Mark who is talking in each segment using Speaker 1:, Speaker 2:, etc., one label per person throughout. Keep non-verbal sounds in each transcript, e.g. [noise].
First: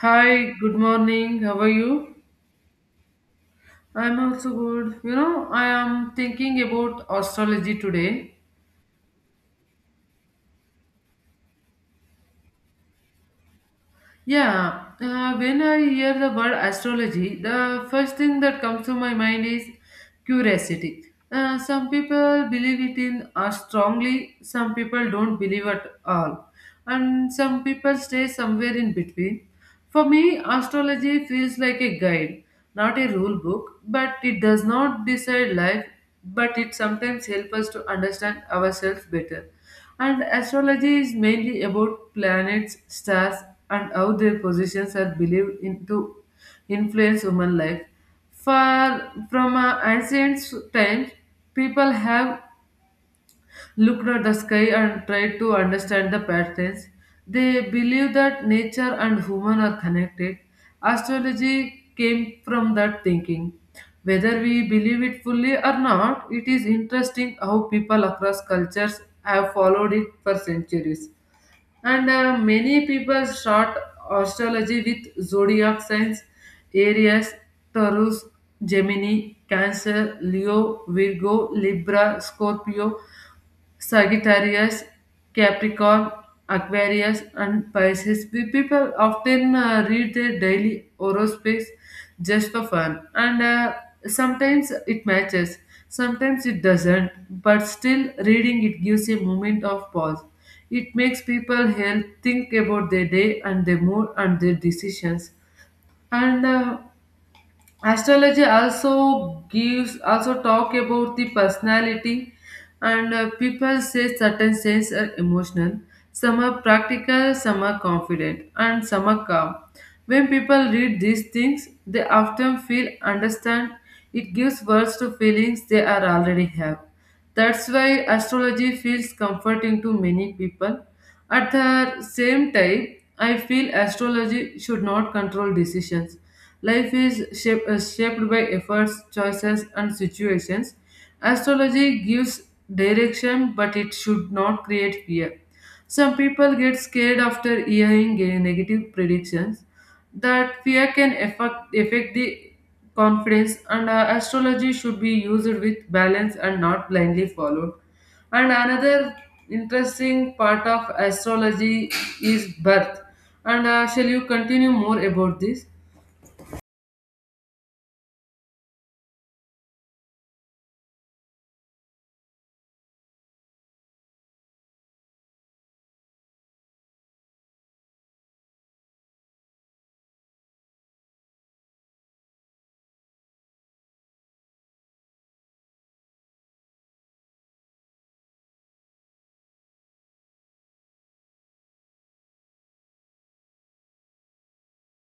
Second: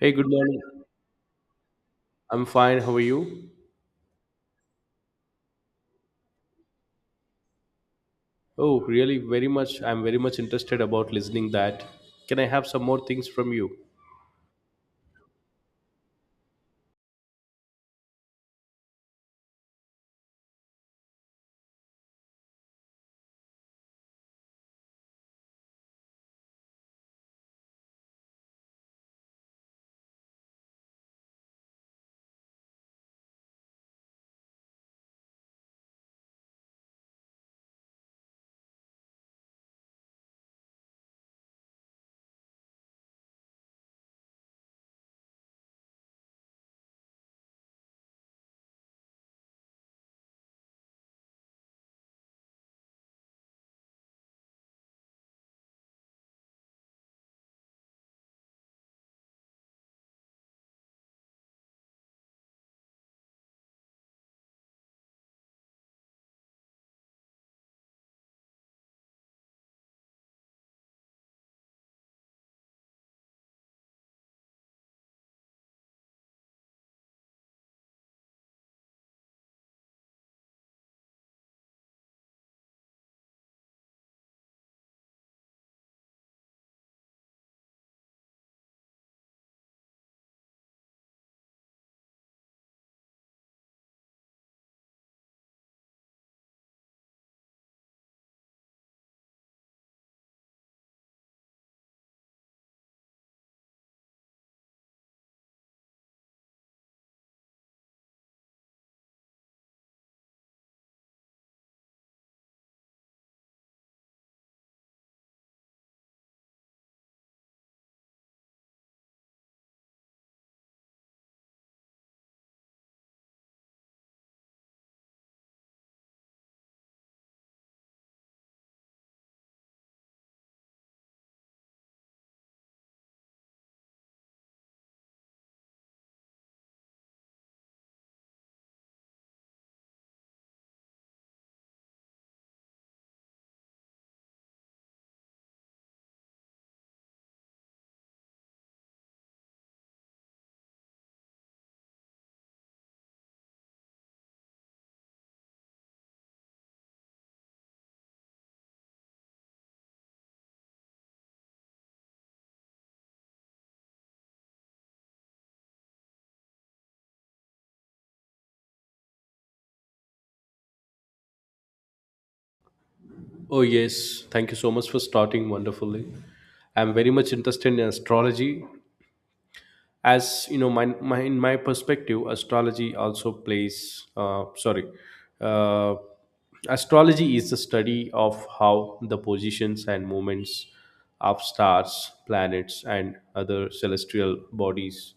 Speaker 1: Hey, good
Speaker 2: Hi,
Speaker 1: morning.
Speaker 2: good morning. How are you?
Speaker 1: I'm fine. How are you?
Speaker 2: I'm also good. You know, I am thinking about astrology today.
Speaker 1: Oh, really? Very much. I'm very much interested about listening that. Can I have some more things from you?
Speaker 2: Yeah, when I hear the word astrology, the first thing that comes to my mind is curiosity. Some people believe it in strongly, some people don't believe at all, and some people stay somewhere in between. For me, astrology feels like a guide, not a rule book, but it does not decide life, but it sometimes helps us to understand ourselves better. And astrology is mainly about planets, stars, and how their positions are believed in to influence human life. For from ancient times, people have looked at the sky and tried to understand the patterns. They believe that nature and human are connected. Astrology came from that thinking. Whether we believe it fully or not, it is interesting how people across cultures have followed it for centuries. And many people start astrology with zodiac signs: Aries, Taurus, Gemini, Cancer, Leo, Virgo, Libra, Scorpio, Sagittarius, Capricorn, Aquarius, and Pisces. We people often read their daily horoscopes just for fun, and sometimes it matches, sometimes it doesn't. But still, reading it gives a moment of pause. It makes people help think about their day and their mood and their decisions. And astrology also gives also talk about the personality, and people say certain signs are emotional, some are practical, some are confident, and some are calm. When people read these things, they often feel understand. It gives words to feelings they are already have. That's why astrology feels comforting to many people. At the same time, I feel astrology should not control decisions. Life is shaped by efforts, choices, and situations. Astrology gives direction, but it should not create fear. Some people get scared after hearing negative predictions. That fear can affect the confidence, and astrology should be used with balance and not blindly followed. And another interesting part of astrology is birth. And shall you continue more about this?
Speaker 1: Oh, yes. Thank you so much for starting wonderfully. I'm very much interested in astrology as you know my, my in my perspective astrology also plays sorry uh, astrology is the study of how the positions and movements of stars, planets, and other celestial bodies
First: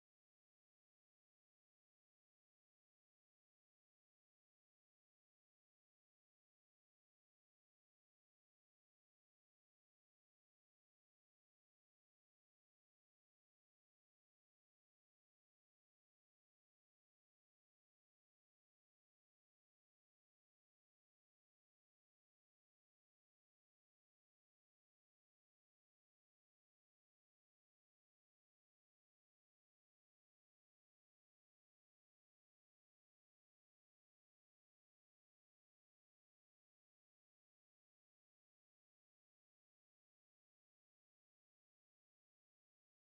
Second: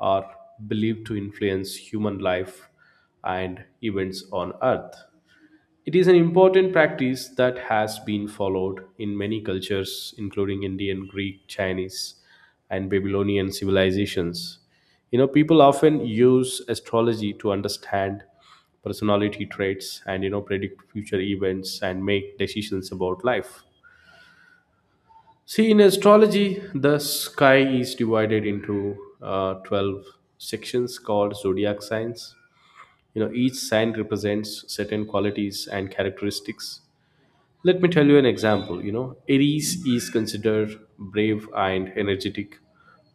Speaker 1: are believed to influence human life and events on earth. It is an important practice that has been followed in many cultures, including Indian, Greek, Chinese, and Babylonian civilizations. You know, people often use astrology to understand personality traits and, predict future events and make decisions about life. See, in astrology, the sky is divided into 12 sections called zodiac signs. You know, each sign represents certain qualities and characteristics. Let me tell you an example. You know, Aries is considered brave and energetic,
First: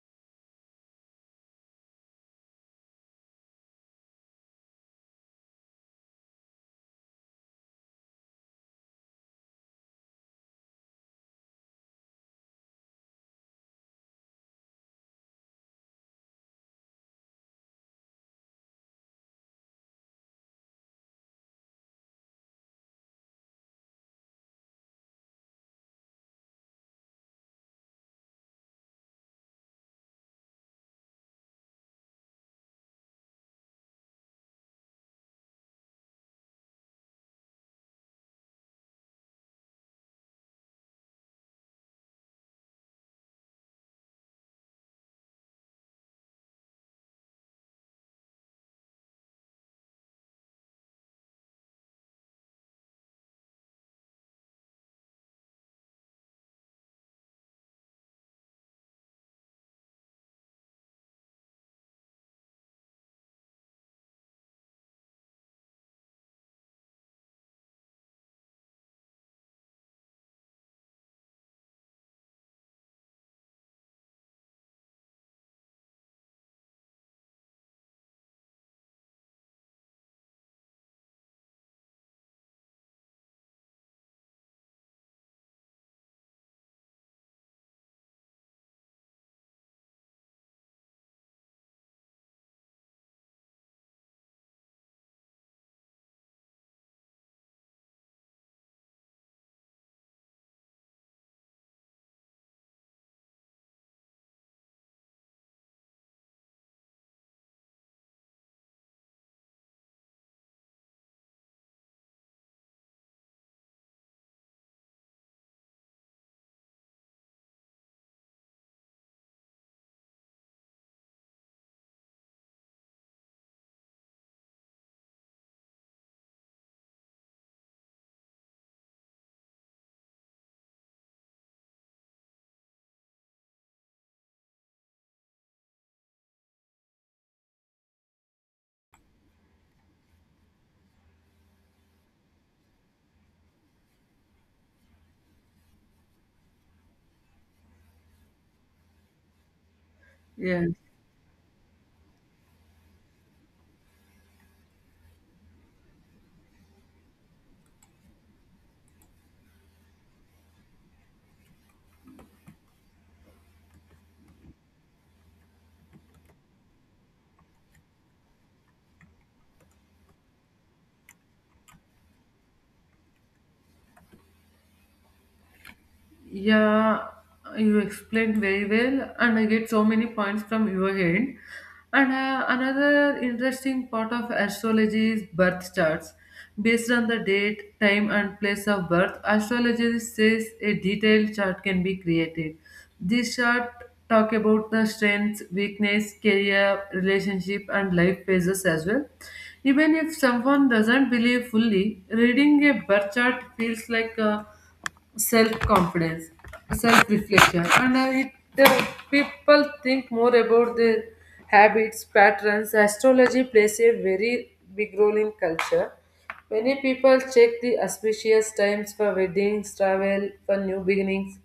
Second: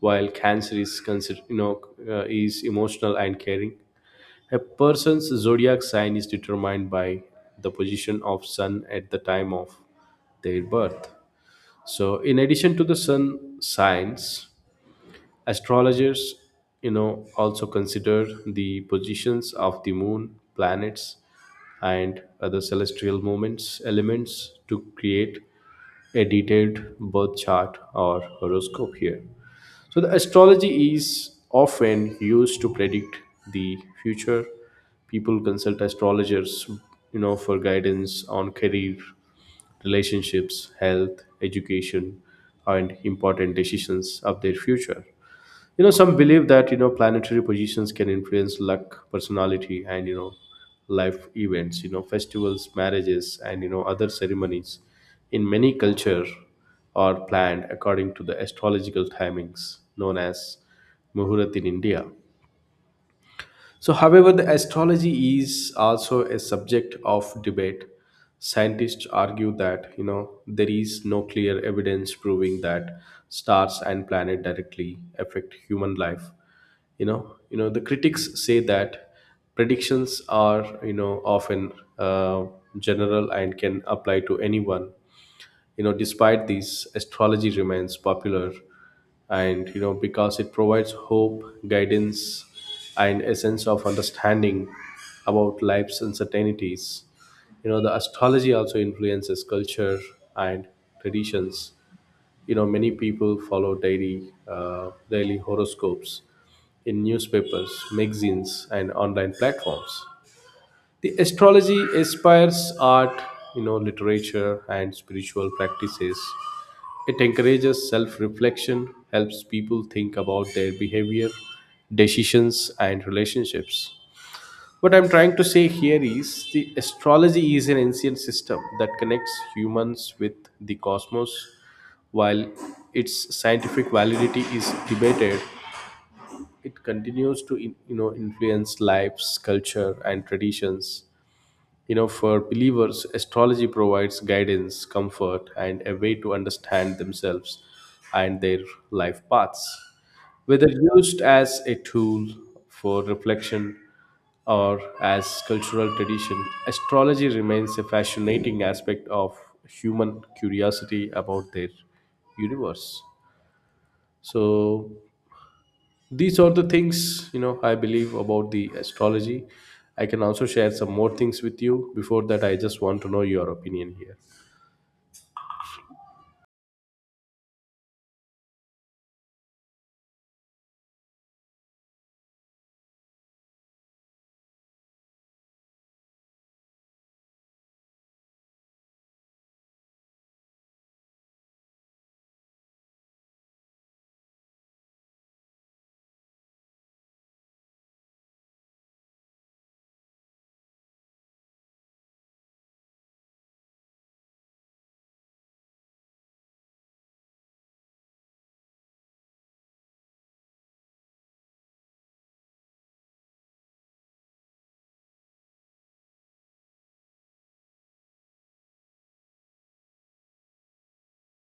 Speaker 1: while Cancer is considered, is emotional and caring. A person's zodiac sign is determined by the position of Sun at the time of their birth. So, in addition to the Sun signs, astrologers, also consider the positions of the Moon, planets, and other celestial movements elements to create a detailed birth chart or horoscope here. So, the astrology is often used to predict the future. People consult astrologers, for guidance on career, relationships, health, education, and important decisions of their future. Some believe that planetary positions can influence luck, personality, and life events. Festivals, marriages, and other ceremonies in many culture are planned according to the astrological timings known as muhurat in India. So, however, the astrology is also a subject of debate. Scientists argue that there is no clear evidence proving that stars and planet directly affect human life. The critics say that predictions are often uh, general and can apply to anyone. Despite these, astrology remains popular, and because it provides hope, guidance, and a sense of understanding about life's uncertainties. The astrology also influences culture and traditions. Many people follow daily horoscopes in newspapers, magazines, and online platforms. The astrology inspires art, literature, and spiritual practices. It encourages self reflection, helps people think about their behavior, decisions, and relationships. What I'm trying to say here is the astrology is an ancient system that connects humans with the cosmos. While its scientific validity is debated, it continues to influence lives, culture, and traditions. You know, for believers, astrology provides guidance, comfort, and a way to understand themselves and their life paths.
Speaker 2: Yeah.
Speaker 1: Whether used as a tool for reflection or as cultural tradition, astrology remains a fascinating aspect of human curiosity about their universe. So, these are the things I believe about the astrology. I can also share some more things with you before that. I just want to know your opinion here.
Speaker 2: Yeah, you explained very well, and I get so many points from your end. And another interesting part of astrology is birth charts. Based on the date, time, and place of birth, astrology says a detailed chart can be created. This chart talk about the strengths, weakness, career, relationship, and life phases as well. Even if someone doesn't believe fully, reading a birth chart feels like a self-confidence, self-reflection, and uh, people think more about their habits, patterns. Astrology plays a very big role in culture. Many people check the auspicious times for weddings, travel, for new beginnings.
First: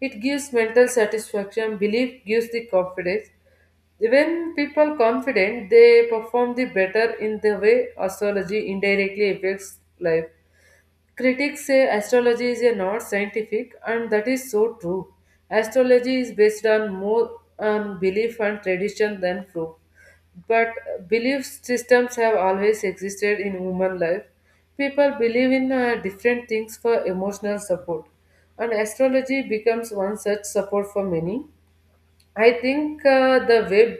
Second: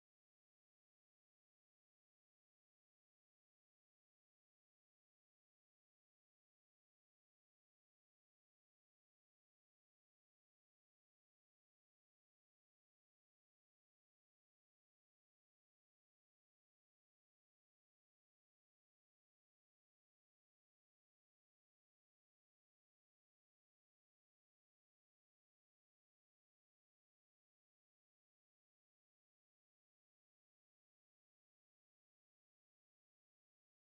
Speaker 2: It gives mental satisfaction. Belief gives the confidence. When people confident, they perform the better in the way astrology indirectly affects life. Critics say astrology is a not scientific, and that is so true. Astrology is based on more on belief and tradition than proof. But belief systems have always existed in human life. People believe in different things for emotional support, and astrology becomes one such support for many. I think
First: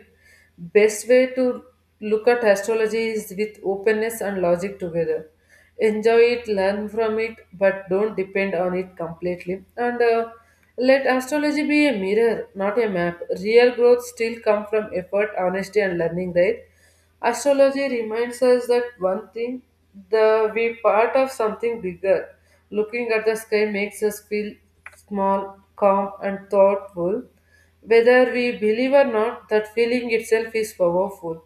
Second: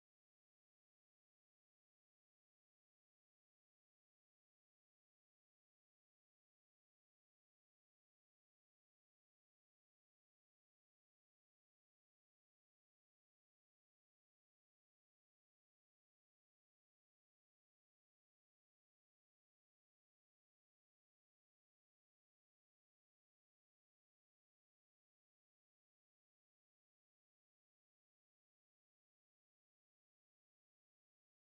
Speaker 2: best way to look at astrology is with openness and logic together. Enjoy it, learn from it, but don't depend on it completely. And let astrology be a mirror, not a map. Real growth still come from effort, honesty, and learning, right? Astrology reminds us that one thing, the we part of something bigger. Looking at the sky makes us feel small, calm, and thoughtful. Whether we believe or not, that feeling itself is powerful.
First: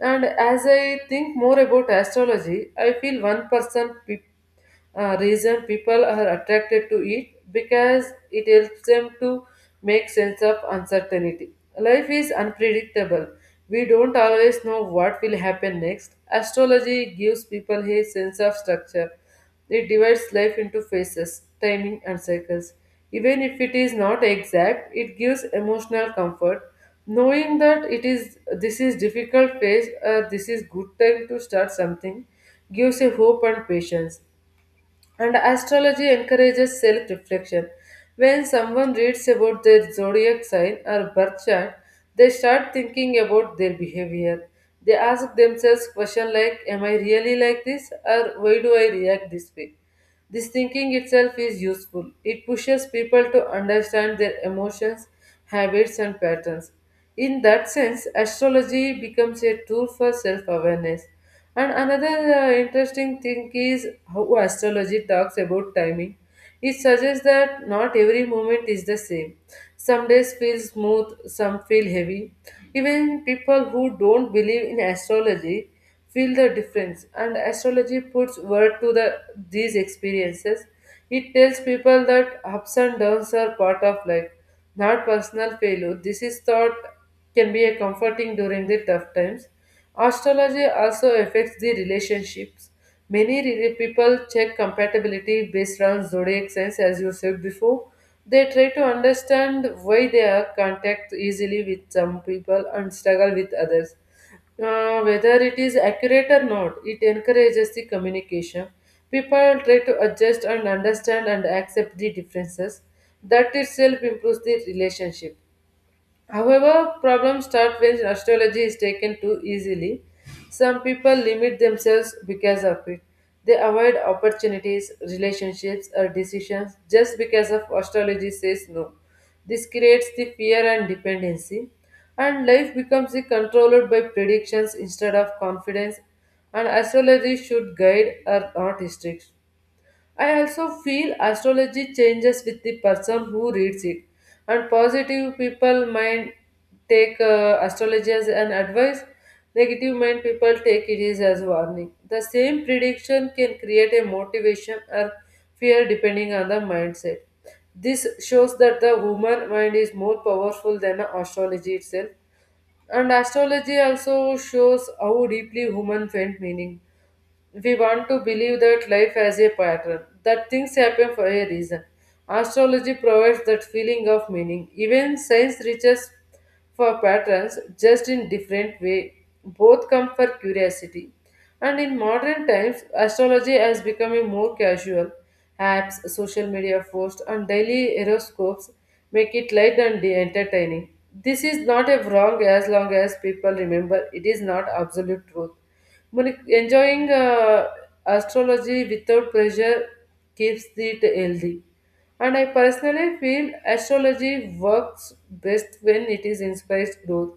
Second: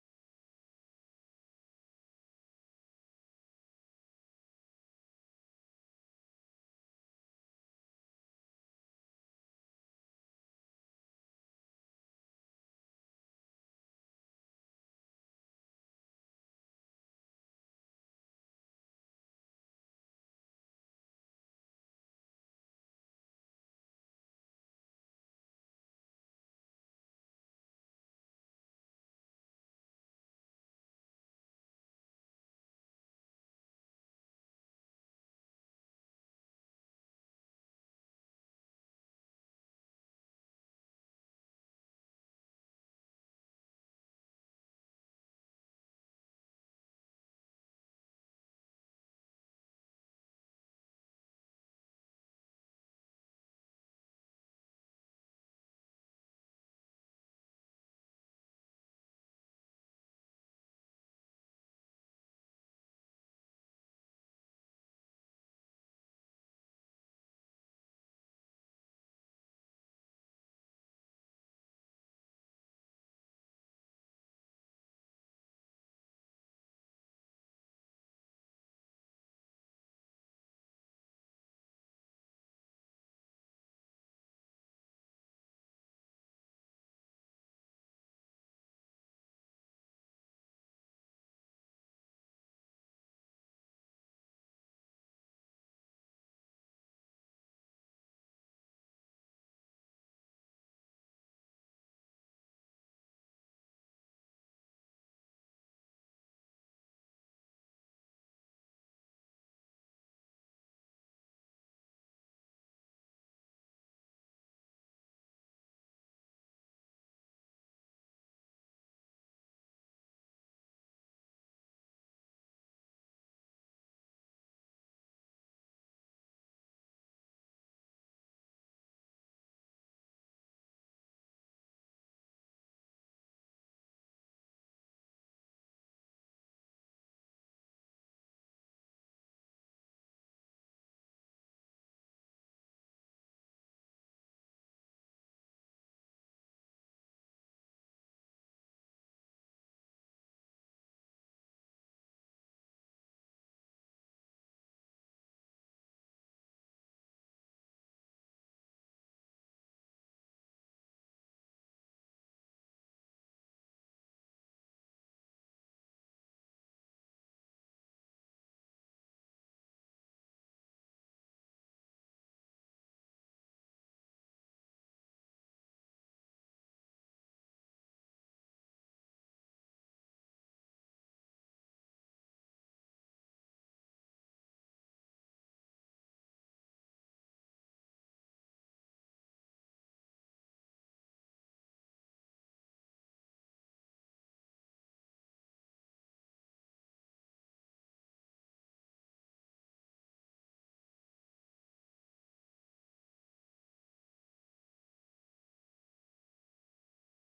Speaker 2: And as I think more about astrology, I feel one reason people are attracted to it because it helps them to make sense of uncertainty. Life is unpredictable. We don't always know what will happen next. Astrology gives people a sense of structure. It divides life into phases, timing, and cycles. Even if it is not exact, it gives emotional comfort. Knowing that it is this is difficult phase, this is good time to start something, gives a hope and patience. And astrology encourages self-reflection. When someone reads about their zodiac sign or birth chart, they start thinking about their behavior. They ask themselves questions like, "Am I really like this?" or "Why do I react this way?" This thinking itself is useful. It pushes people to understand their emotions, habits, and patterns. In that sense, astrology becomes a tool for self awareness. And another interesting thing is how astrology talks about timing. It suggests that not every moment is the same. Some days feel smooth, some feel heavy. Even people who don't believe in astrology feel the difference, and astrology puts word to the these experiences. It tells people that ups and downs are part of life, not personal failure. This is thought can be a comforting during the tough times. Astrology also affects the relationships. Many people check compatibility based on zodiac signs, as you said before. They try to understand why they are contact easily with some people and struggle with others. Whether it is accurate or not, it encourages the communication. People try to adjust and understand and accept the differences. That itself improves the relationship. However, problems start when astrology is taken too easily. Some people limit themselves because of it. They avoid opportunities, relationships, or decisions just because of astrology says no. This creates the fear and dependency, and life becomes the controlled by predictions instead of confidence. And astrology should guide or not restrict. I also feel astrology changes with the person who reads it, and positive people might take astrology as an advice, negative mind people take it is as warning. The same prediction can create a motivation or fear depending on the mindset. This shows that the human mind is more powerful than astrology itself, and astrology also shows how deeply human find meaning. We want to believe that life has a pattern, that things happen for a reason. Astrology provides that feeling of meaning. Even science reaches for patterns just in different way. Both come for curiosity. And in modern times, astrology has become a more casual. Apps, social media posts, and daily horoscopes make it light and entertaining. This is not a wrong as long as people remember it is not absolute truth. But enjoying astrology without pressure keeps it healthy. And I personally feel astrology works best when it is inspires growth.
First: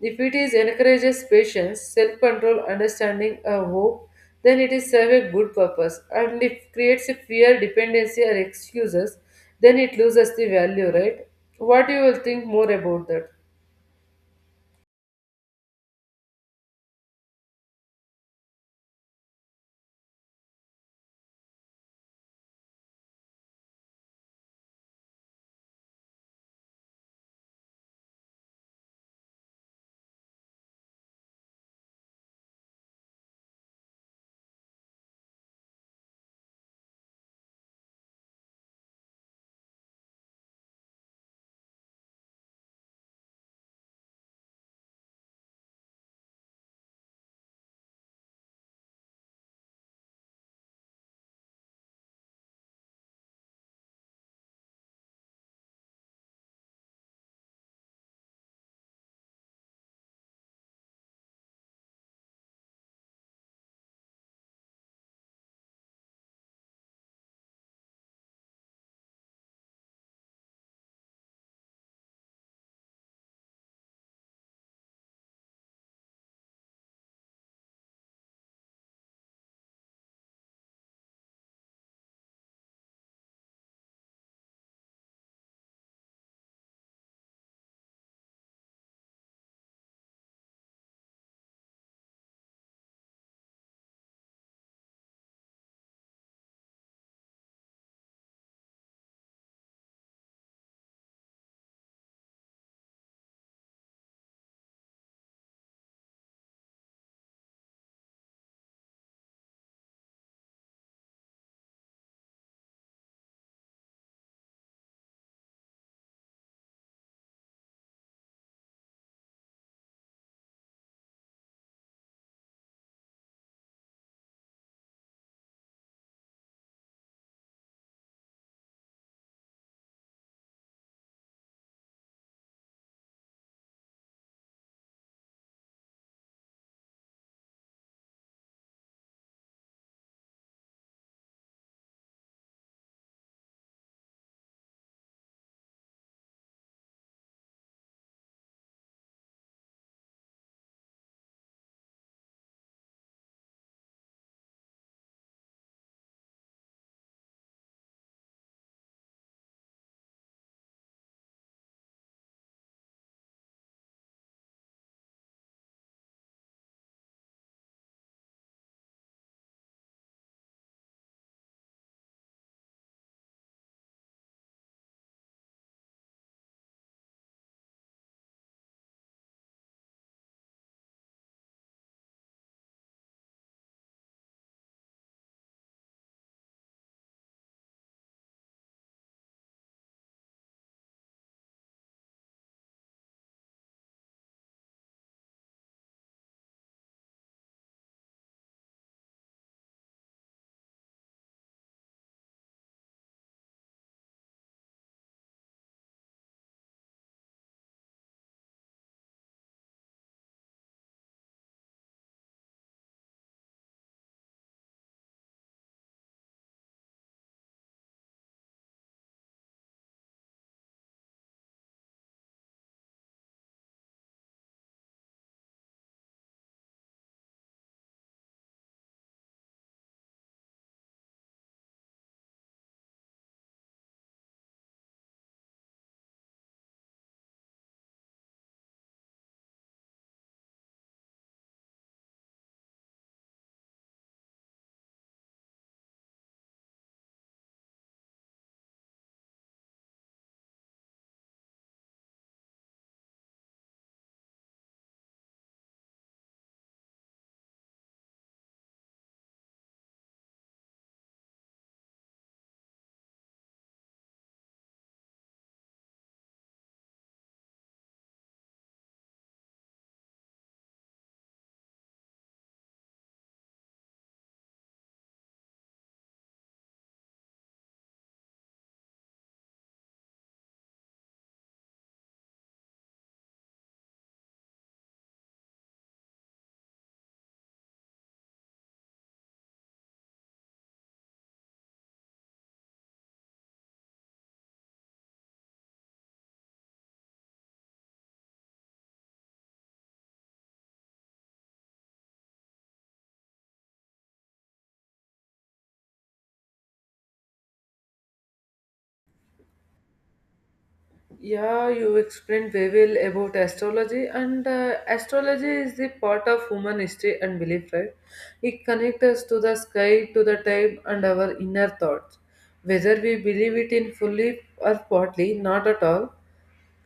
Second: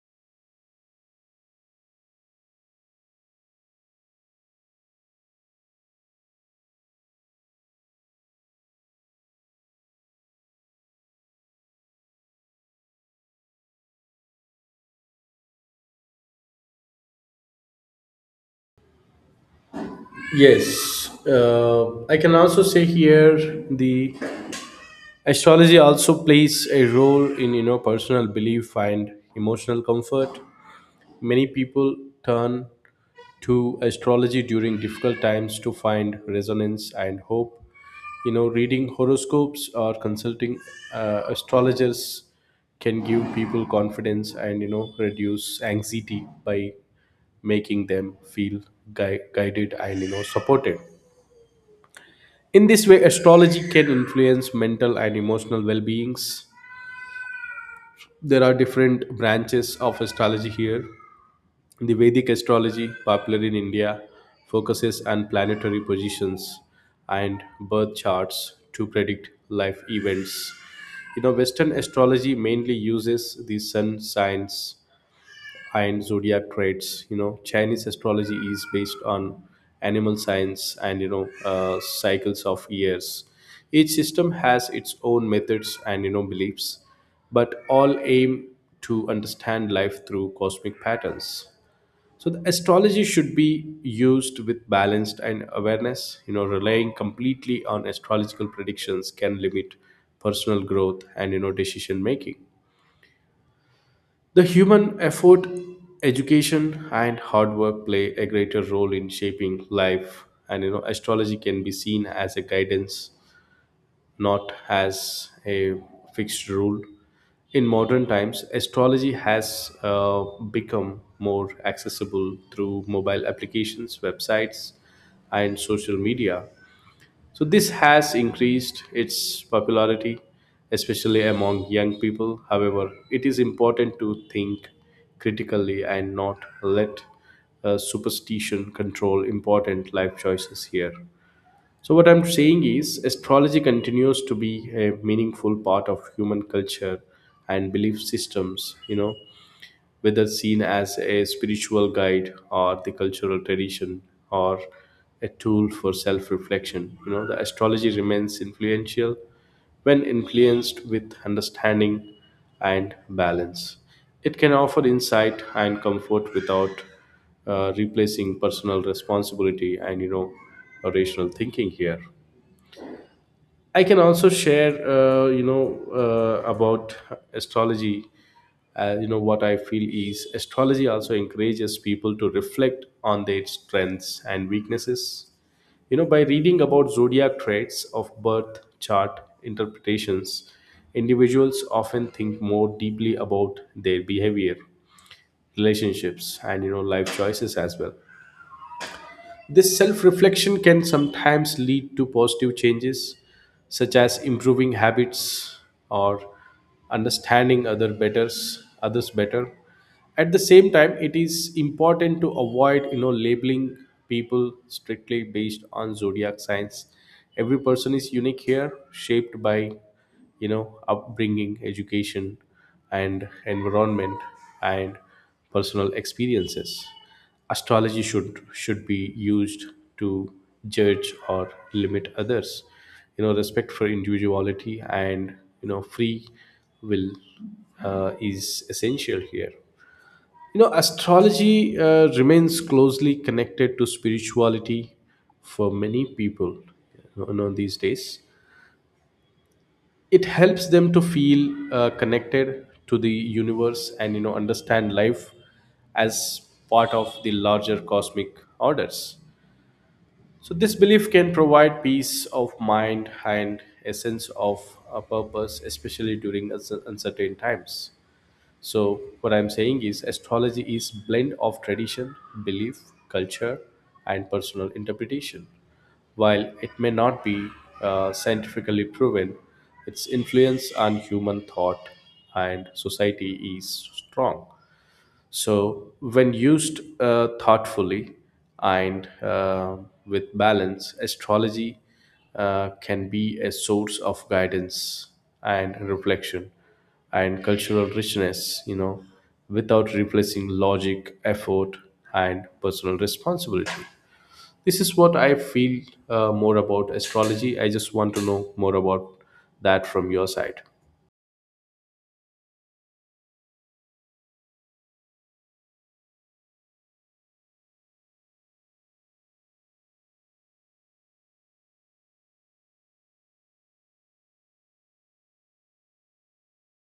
Speaker 2: If it is encourages patience, self-control, understanding, or hope, then it is serve a good purpose. And if creates a fear, dependency, or excuses, then it loses the value, right? What you will think more about that?
Speaker 1: Yes, I can also say here the astrology also plays a role in personal belief and emotional comfort. Many people turn to astrology during difficult times to find resonance and hope. Reading horoscopes or consulting astrologers can give people confidence and reduce anxiety by making them feel guided and supported. In this way, astrology can influence mental and emotional well-beings. There are different branches of astrology here. The Vedic astrology, popular in India, focuses on planetary positions and birth charts to predict life events. You know, Western astrology mainly uses the sun signs and zodiac traits. You know, Chinese astrology is based on animal signs and cycles of years. Each system has its own methods and beliefs, but all aim to understand life through cosmic patterns. So the astrology should be used with balanced and awareness. You know, relying completely on astrological predictions can limit personal growth and decision making. The human effort, education, and hard work play a greater role in shaping life, and astrology can be seen as a guidance, not as a fixed rule. In modern times, astrology has become more accessible through mobile applications, websites, and social media. So, this has increased its popularity, especially among young people. However, it is important to think critically and not let superstition control important life choices here. So, what I'm saying is, astrology continues to be a meaningful part of human culture and belief systems, you know, whether seen as a spiritual guide or the cultural tradition or a tool for self reflection. You know, the astrology remains influential when influenced with understanding and balance. It can offer insight and comfort without replacing personal responsibility and, you know, rational thinking here. I can also share, about astrology. You know, what I feel is astrology also encourages people to reflect on their strengths and weaknesses. You know, by reading about zodiac traits of birth chart interpretations, individuals often think more deeply about their behavior, relationships, and, you know, life choices as well. This self reflection can sometimes lead to positive changes, such as improving habits or understanding others better. At the same time, it is important to avoid, labeling people strictly based on zodiac signs. Every person is unique here, shaped by upbringing, education, and environment, and personal experiences. Astrology should be used to judge or limit others. Respect for individuality and free will is essential here. Astrology remains closely connected to spirituality for many people these days. It helps them to feel connected to the universe and understand life as part of the larger cosmic orders. So, this belief can provide peace of mind and a sense of a purpose, especially during uncertain times. So, what I'm saying is, astrology is blend of tradition, belief, culture, and personal interpretation. While it may not be scientifically proven, its influence on human thought and society is strong. So, when used thoughtfully and with balance, astrology can be a source of guidance and reflection and cultural richness, you know, without replacing logic, effort, and personal responsibility. This is what I feel more about astrology. I just want to know more about that from your side.
Speaker 2: Yeah, you explained very well about astrology, and astrology is the part of human history and belief, right? It connects us to the sky, to the time, and our inner thoughts. Whether we believe it in fully or partly, not at all,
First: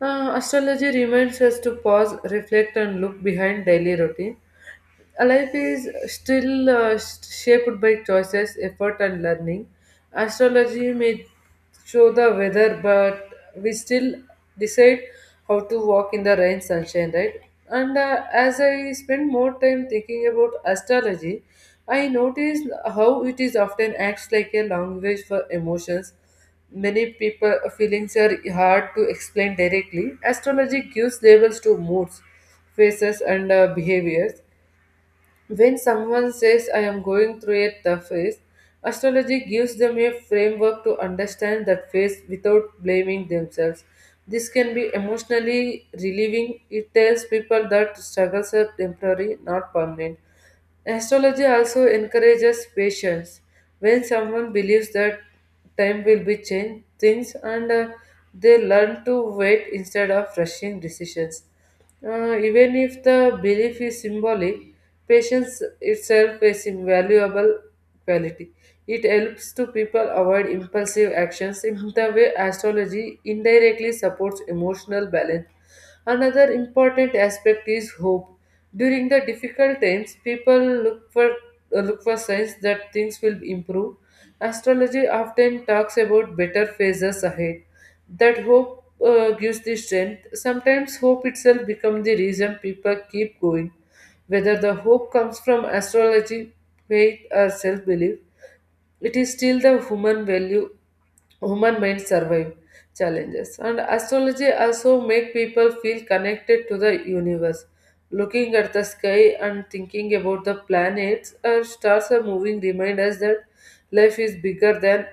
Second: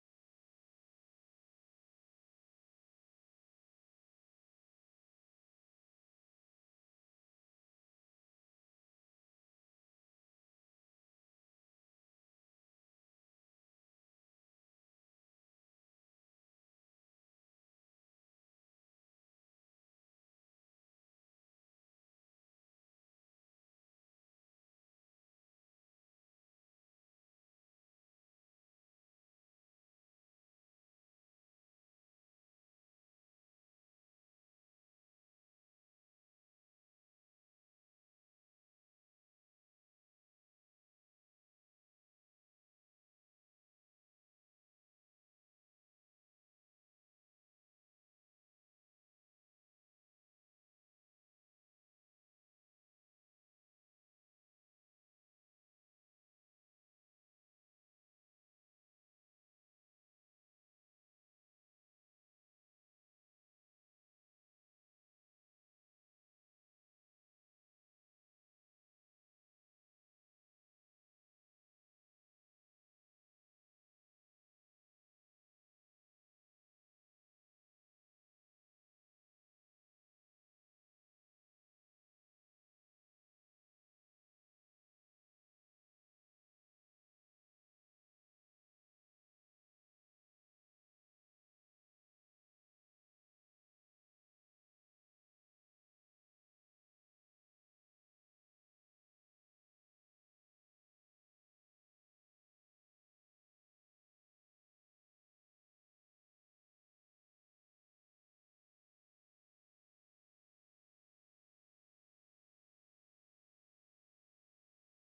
Speaker 2: astrology reminds us to pause, reflect, and look behind daily routine. A life is still shaped by choices, effort, and learning. Astrology may show the weather, but we still decide how to walk in the rain, sunshine, right? And as I spend more time thinking about astrology, I notice how it is often acts like a language for emotions. Many people feelings are hard to explain directly. Astrology gives labels to moods, faces, and behaviors. When someone says, I am going through a tough phase, astrology gives them a framework to understand that phase without blaming themselves. This can be emotionally relieving. It tells people that struggles are temporary, not permanent. Astrology also encourages patience. When someone believes that time will be changed, things and they learn to wait instead of rushing decisions. Even if the belief is symbolic, patience itself is invaluable quality. It helps to people avoid impulsive actions in the way astrology indirectly supports emotional balance. Another important aspect is hope. During the difficult times, people look for signs that things will improve. Astrology often talks about better phases ahead. That hope gives the strength. Sometimes hope itself becomes the reason people keep going. Whether the hope comes from astrology, faith, or self belief, it is still the human value, human mind survive challenges. And astrology also make people feel connected to the universe. Looking at the sky and thinking about the planets or stars are moving remind us that life is bigger than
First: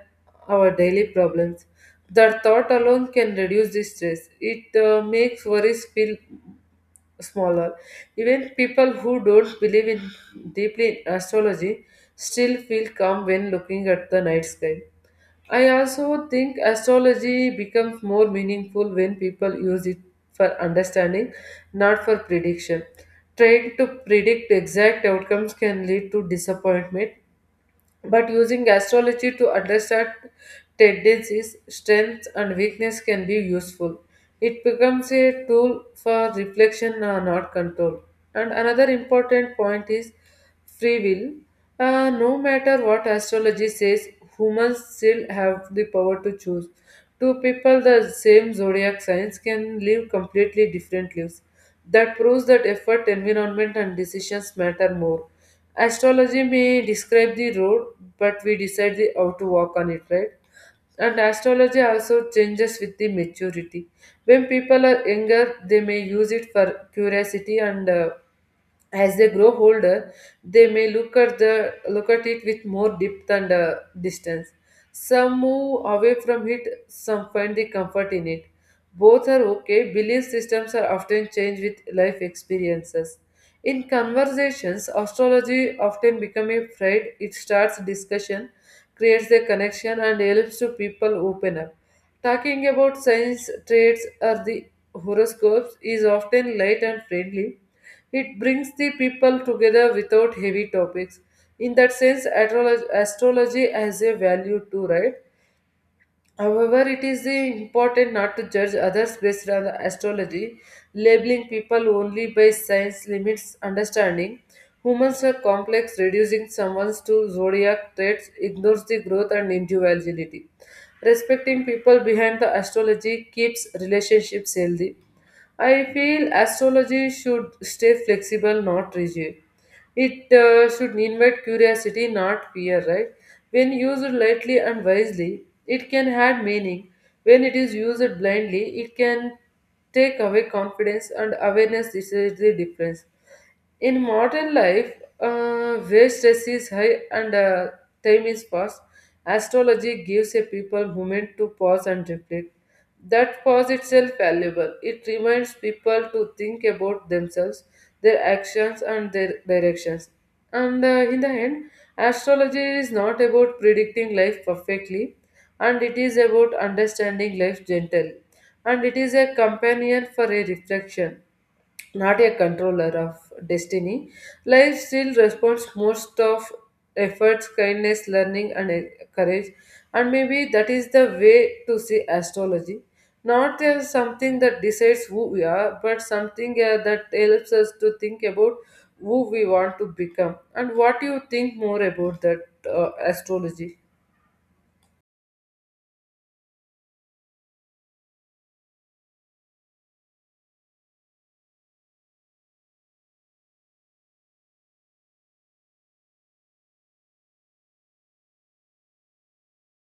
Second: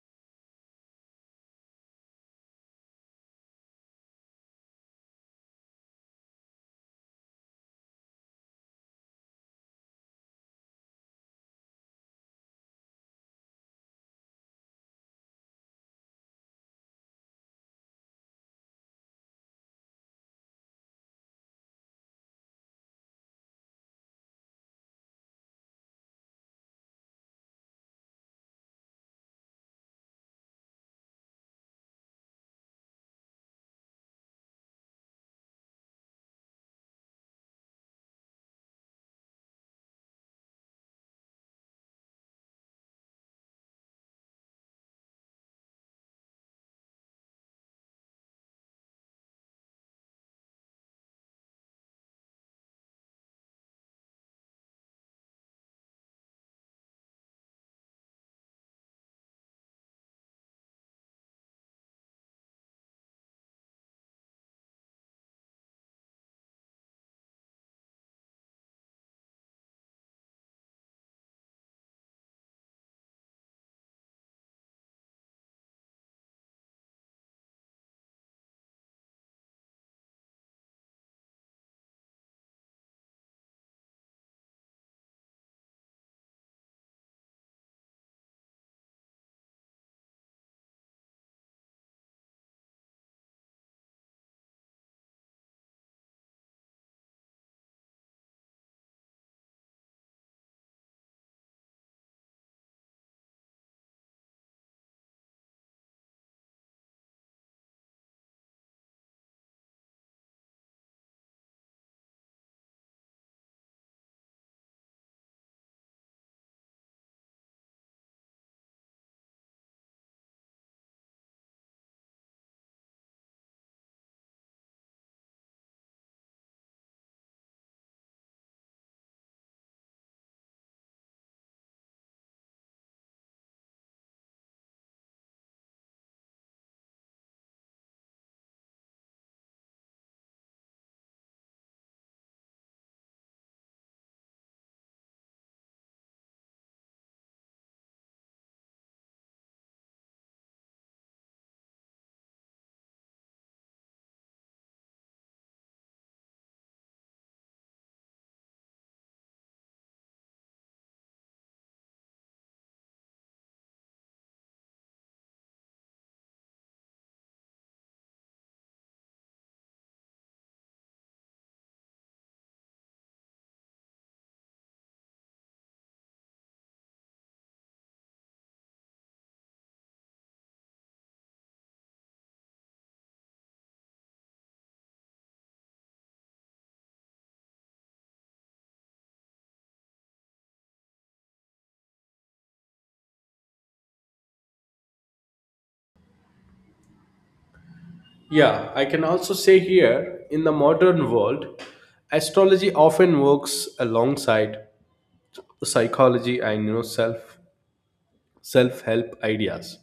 Speaker 2: our daily problems. That thought alone can reduce the stress. It makes worries feel smaller. Even people who don't believe in deeply in astrology still feel calm when looking at the night sky. I also think astrology becomes more meaningful when people use it for understanding, not for prediction. Trying to predict exact outcomes can lead to disappointment, but using astrology to understand tendencies, strengths, and weakness can be useful. It becomes a tool for reflection, not control. And another important point is free will. No matter what astrology says, humans still have the power to choose. Two people, the same zodiac signs, can live completely different lives. That proves that effort, environment, and decisions matter more. Astrology may describe the road, but we decide how to walk on it, right? And astrology also changes with the maturity. When people are younger, they may use it for curiosity and as they grow older, they may look at it with more depth and distance. Some move away from it, some find the comfort in it. Both are okay. Belief systems are often changed with life experiences. In conversations, astrology often becomes a thread. It starts discussion, creates a connection, and helps to people open up. Talking about signs, traits, or the horoscopes is often light and friendly. It brings the people together without heavy topics. In that sense, astrology has a value too, right? However, it is the important not to judge others based on astrology. Labeling people only by signs limits understanding. Humans are complex, reducing someone's to zodiac traits ignores the growth and individuality. Respecting people behind the astrology keeps relationships healthy. I feel astrology should stay flexible, not rigid. It should invite curiosity, not fear, right? When used lightly and wisely, it can add meaning. When it is used blindly, it can take away confidence, and awareness is the difference. In modern life, where stress is high and time is fast, astrology gives a people moment to pause and reflect. That pause itself valuable. It reminds people to think about themselves, their actions, and their directions. And in the end, astrology is not about predicting life perfectly, and it is about understanding life gently. And it is a companion for a reflection, not a controller of destiny. Life still responds most of efforts, kindness, learning, and courage. And maybe that is the way to see astrology. Not as something that decides who we are, but something that helps us to think about who we want to become. And what do you think more about that astrology?
Speaker 1: Yeah, I can also say here in the modern world, astrology often works alongside psychology and self help ideas.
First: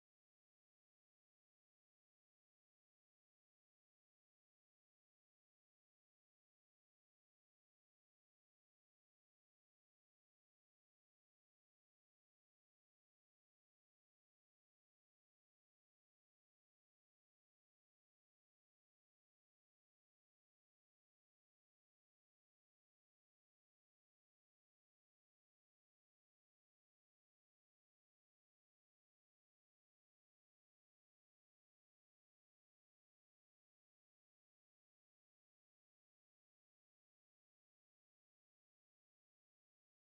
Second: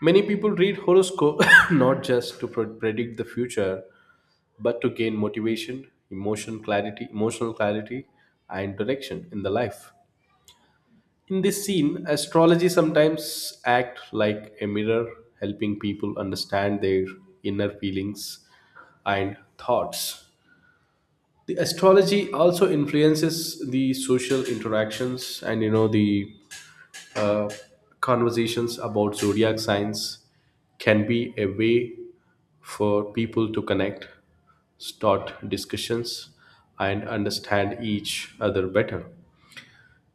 Speaker 1: Many people read horoscope [laughs] [coughs] not just to predict the future, but to gain motivation, emotional clarity, and direction in the life. In this scene, astrology sometimes act like a mirror, helping people understand their inner feelings and thoughts. The astrology also influences the social interactions and you know the uh, conversations about zodiac signs can be a way for people to connect, start discussions, and understand each other better.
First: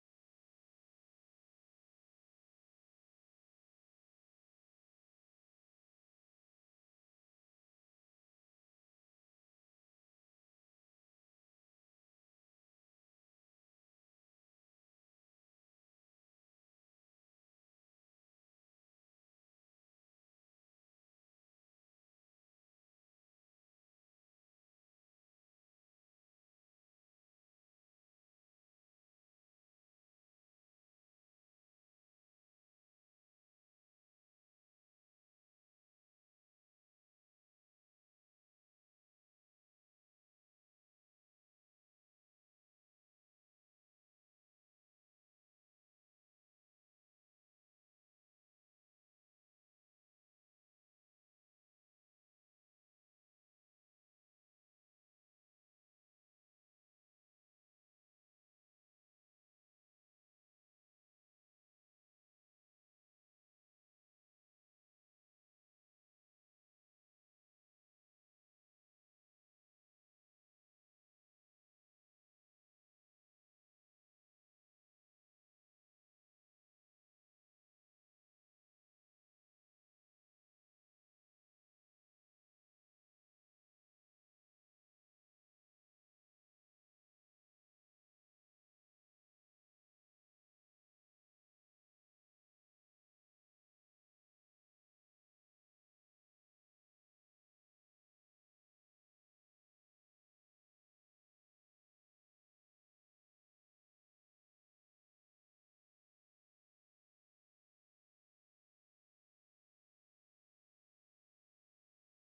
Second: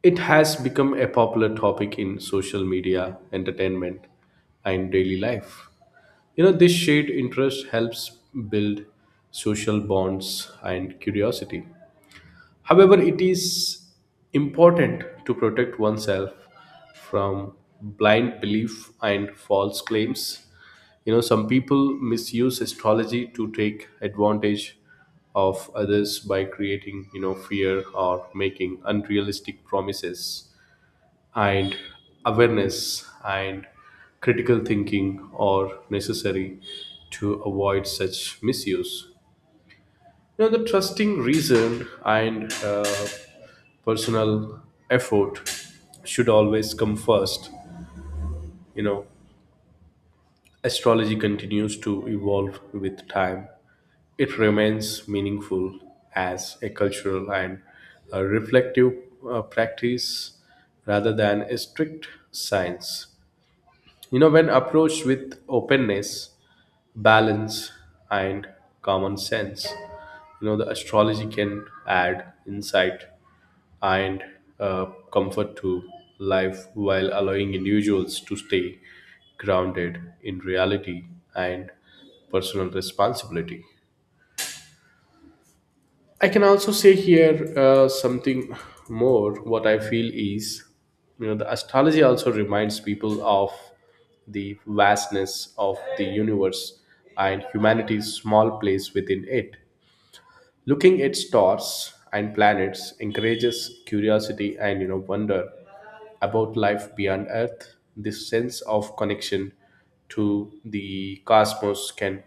Speaker 1: It has become a popular topic in social media, entertainment, and daily life. This shared interest helps build social bonds and curiosity. However, it is important to protect oneself from blind belief and false claims. You know, some people misuse astrology to take advantage of others by creating, you know, fear or making unrealistic promises. And awareness and critical thinking are necessary to avoid such misuse. The trusting reason and personal effort should always come first. You know, astrology continues to evolve with time. It remains meaningful as a cultural and a reflective practice rather than a strict science. You know, when approached with openness, balance, and common sense, the astrology can add insight and uh, comfort to life while allowing individuals to stay grounded in reality and personal responsibility. I can also say here something more. What I feel is, you know, the astrology also reminds people of the vastness of the universe and humanity's small place within it. Looking at stars and planets encourages curiosity and wonder about life beyond Earth. This sense of connection to the cosmos can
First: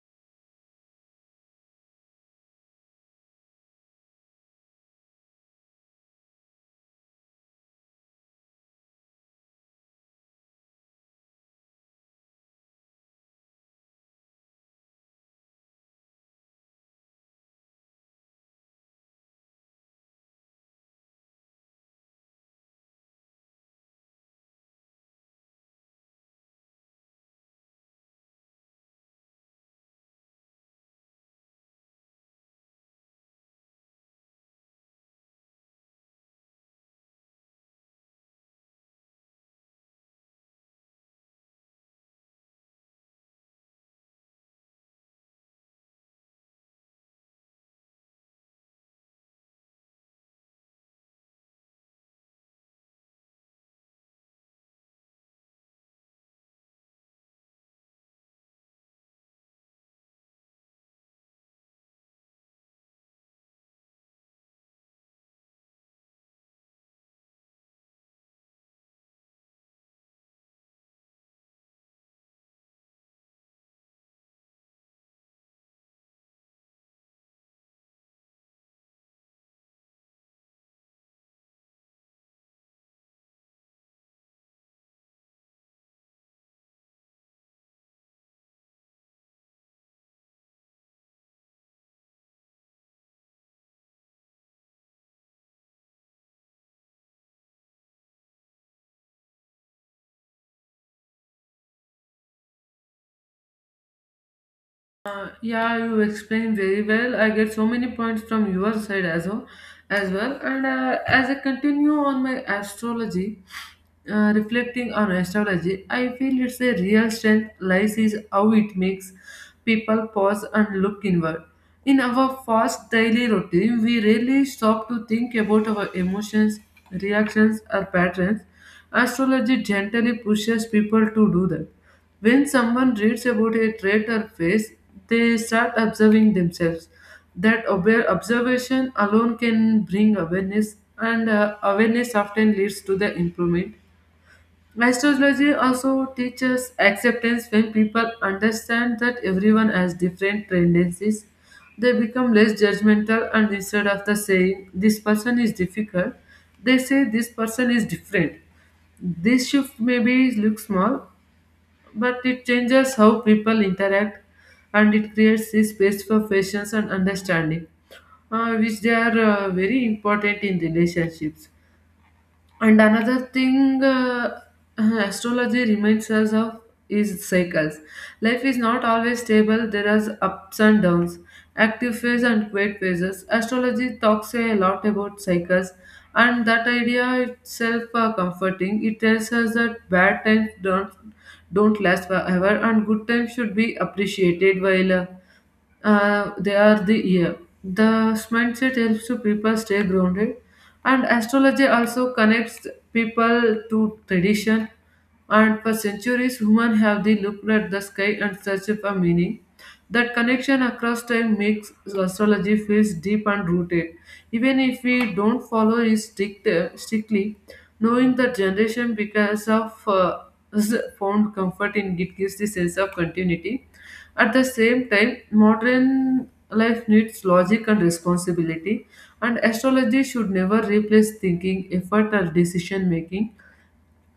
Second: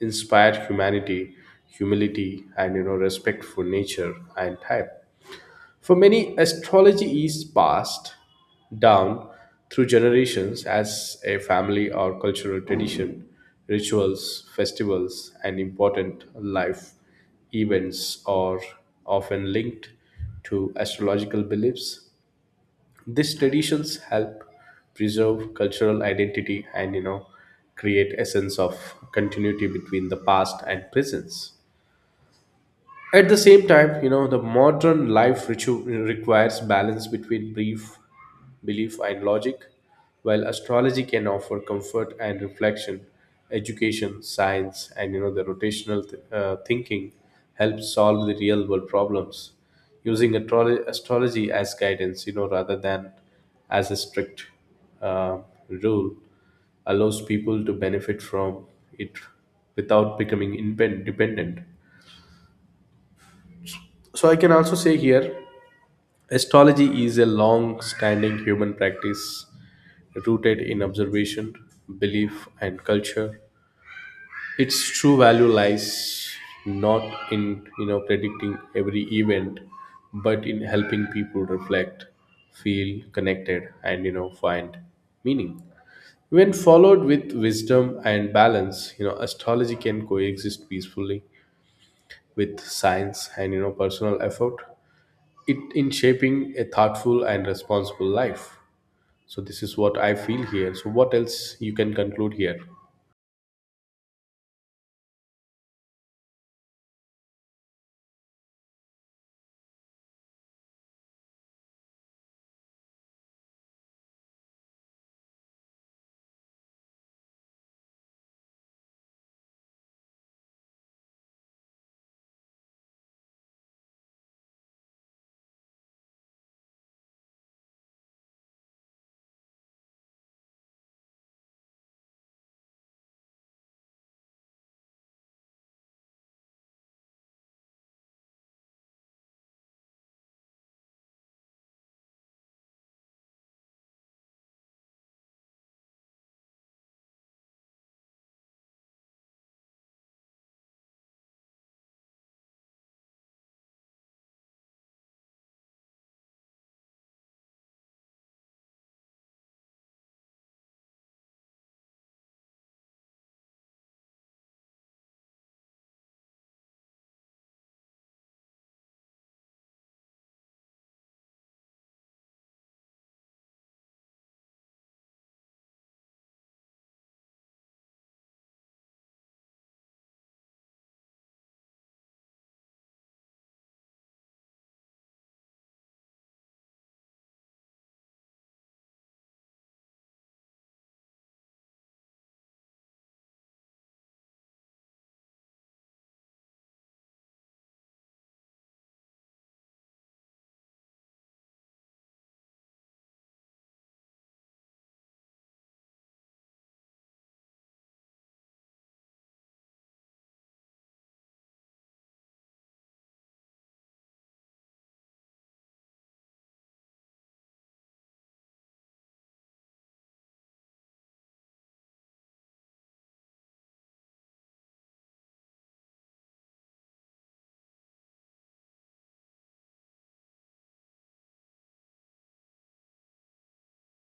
Speaker 1: inspire humility, and respect for nature and time. For many, astrology is passed down through generations as a family or cultural tradition. Rituals, festivals, and important life events are often linked to astrological beliefs. These traditions help preserve cultural identity and create a sense of continuity between the past and present. At the same time, you know, the modern life ritual requires balance between brief belief and logic, while astrology can offer comfort and reflection. Education, science, and the rotational thinking help solve the real world problems using astrology as guidance, you know, rather than as a strict uh, rule, allows people to benefit from it without becoming independent. So I can also say here, astrology is a long-standing human practice rooted in observation, belief, and culture. Its true value lies not in predicting every event, but in helping people reflect, feel connected, and find meaning. When followed with wisdom and balance, astrology can coexist peacefully with science and personal effort it in shaping a thoughtful and responsible life. So this is what I feel here. So what else you can conclude here?
Speaker 2: Yeah, you explained very well. I get so many points from your side as well. And as I continue on my astrology, reflecting on astrology, I feel it's a real strength lies is how it makes people pause and look inward. In our fast daily routine, we rarely stop to think about our emotions, reactions, or patterns. Astrology gently pushes people to do that. When someone reads about a trait or phase, they start observing themselves. That observation alone can bring awareness, and awareness often leads to the improvement. Astrology also teaches acceptance when people understand that everyone has different tendencies. They become less judgmental, and instead of the saying, this person is difficult, they say this person is different. This shift maybe looks small, but it changes how people interact, and it creates a space for patience and understanding, which they are very important in relationships. And another thing, astrology reminds us of is cycles. Life is not always stable, there are ups and downs, active phase and quiet phases. Astrology talks a lot about cycles, and that idea itself are comforting. It tells us that bad times don't last forever, and good times should be appreciated while they are the year. The mindset helps to people stay grounded, and astrology also connects people to tradition. And for centuries, humans have they looked at the sky and searched for meaning. That connection across time makes astrology feels deep and rooted. Even if we don't strictly, knowing the generation because of [laughs] us found comfort in it gives the sense of continuity. At the same time, modern life needs logic and responsibility, and astrology should never replace thinking, effort, or decision making.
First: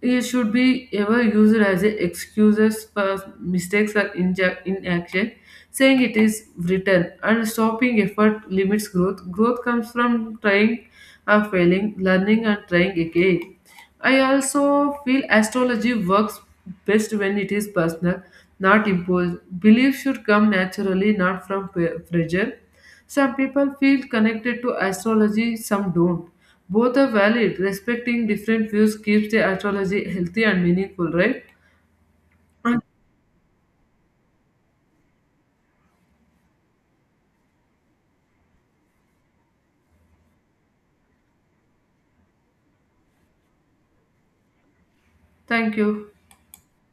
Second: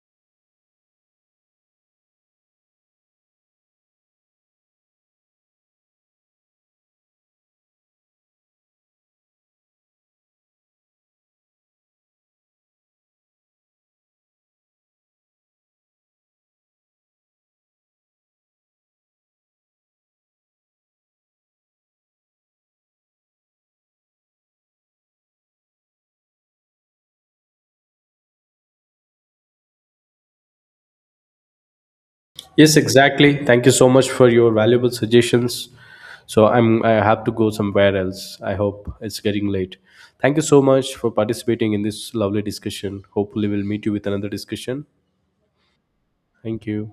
Speaker 2: It should be ever used as a excuses for mistakes or inaction, saying it is written and stopping effort limits growth. Growth comes from trying or failing, learning and trying again. I also feel astrology works best when it is personal, not imposed. Belief should come naturally, not from pressure. Some people feel connected to astrology, some don't. Both are valid. Respecting different views keeps the astrology healthy and meaningful, right?
Speaker 1: Yes,
Speaker 2: And
Speaker 1: exactly. Thank you so much for your valuable suggestions. So I have to go somewhere else. I hope it's getting late. Thank you so much for participating in this lovely discussion. Hopefully we'll meet you with another discussion.
Speaker 2: thank you.
Speaker 1: Thank you.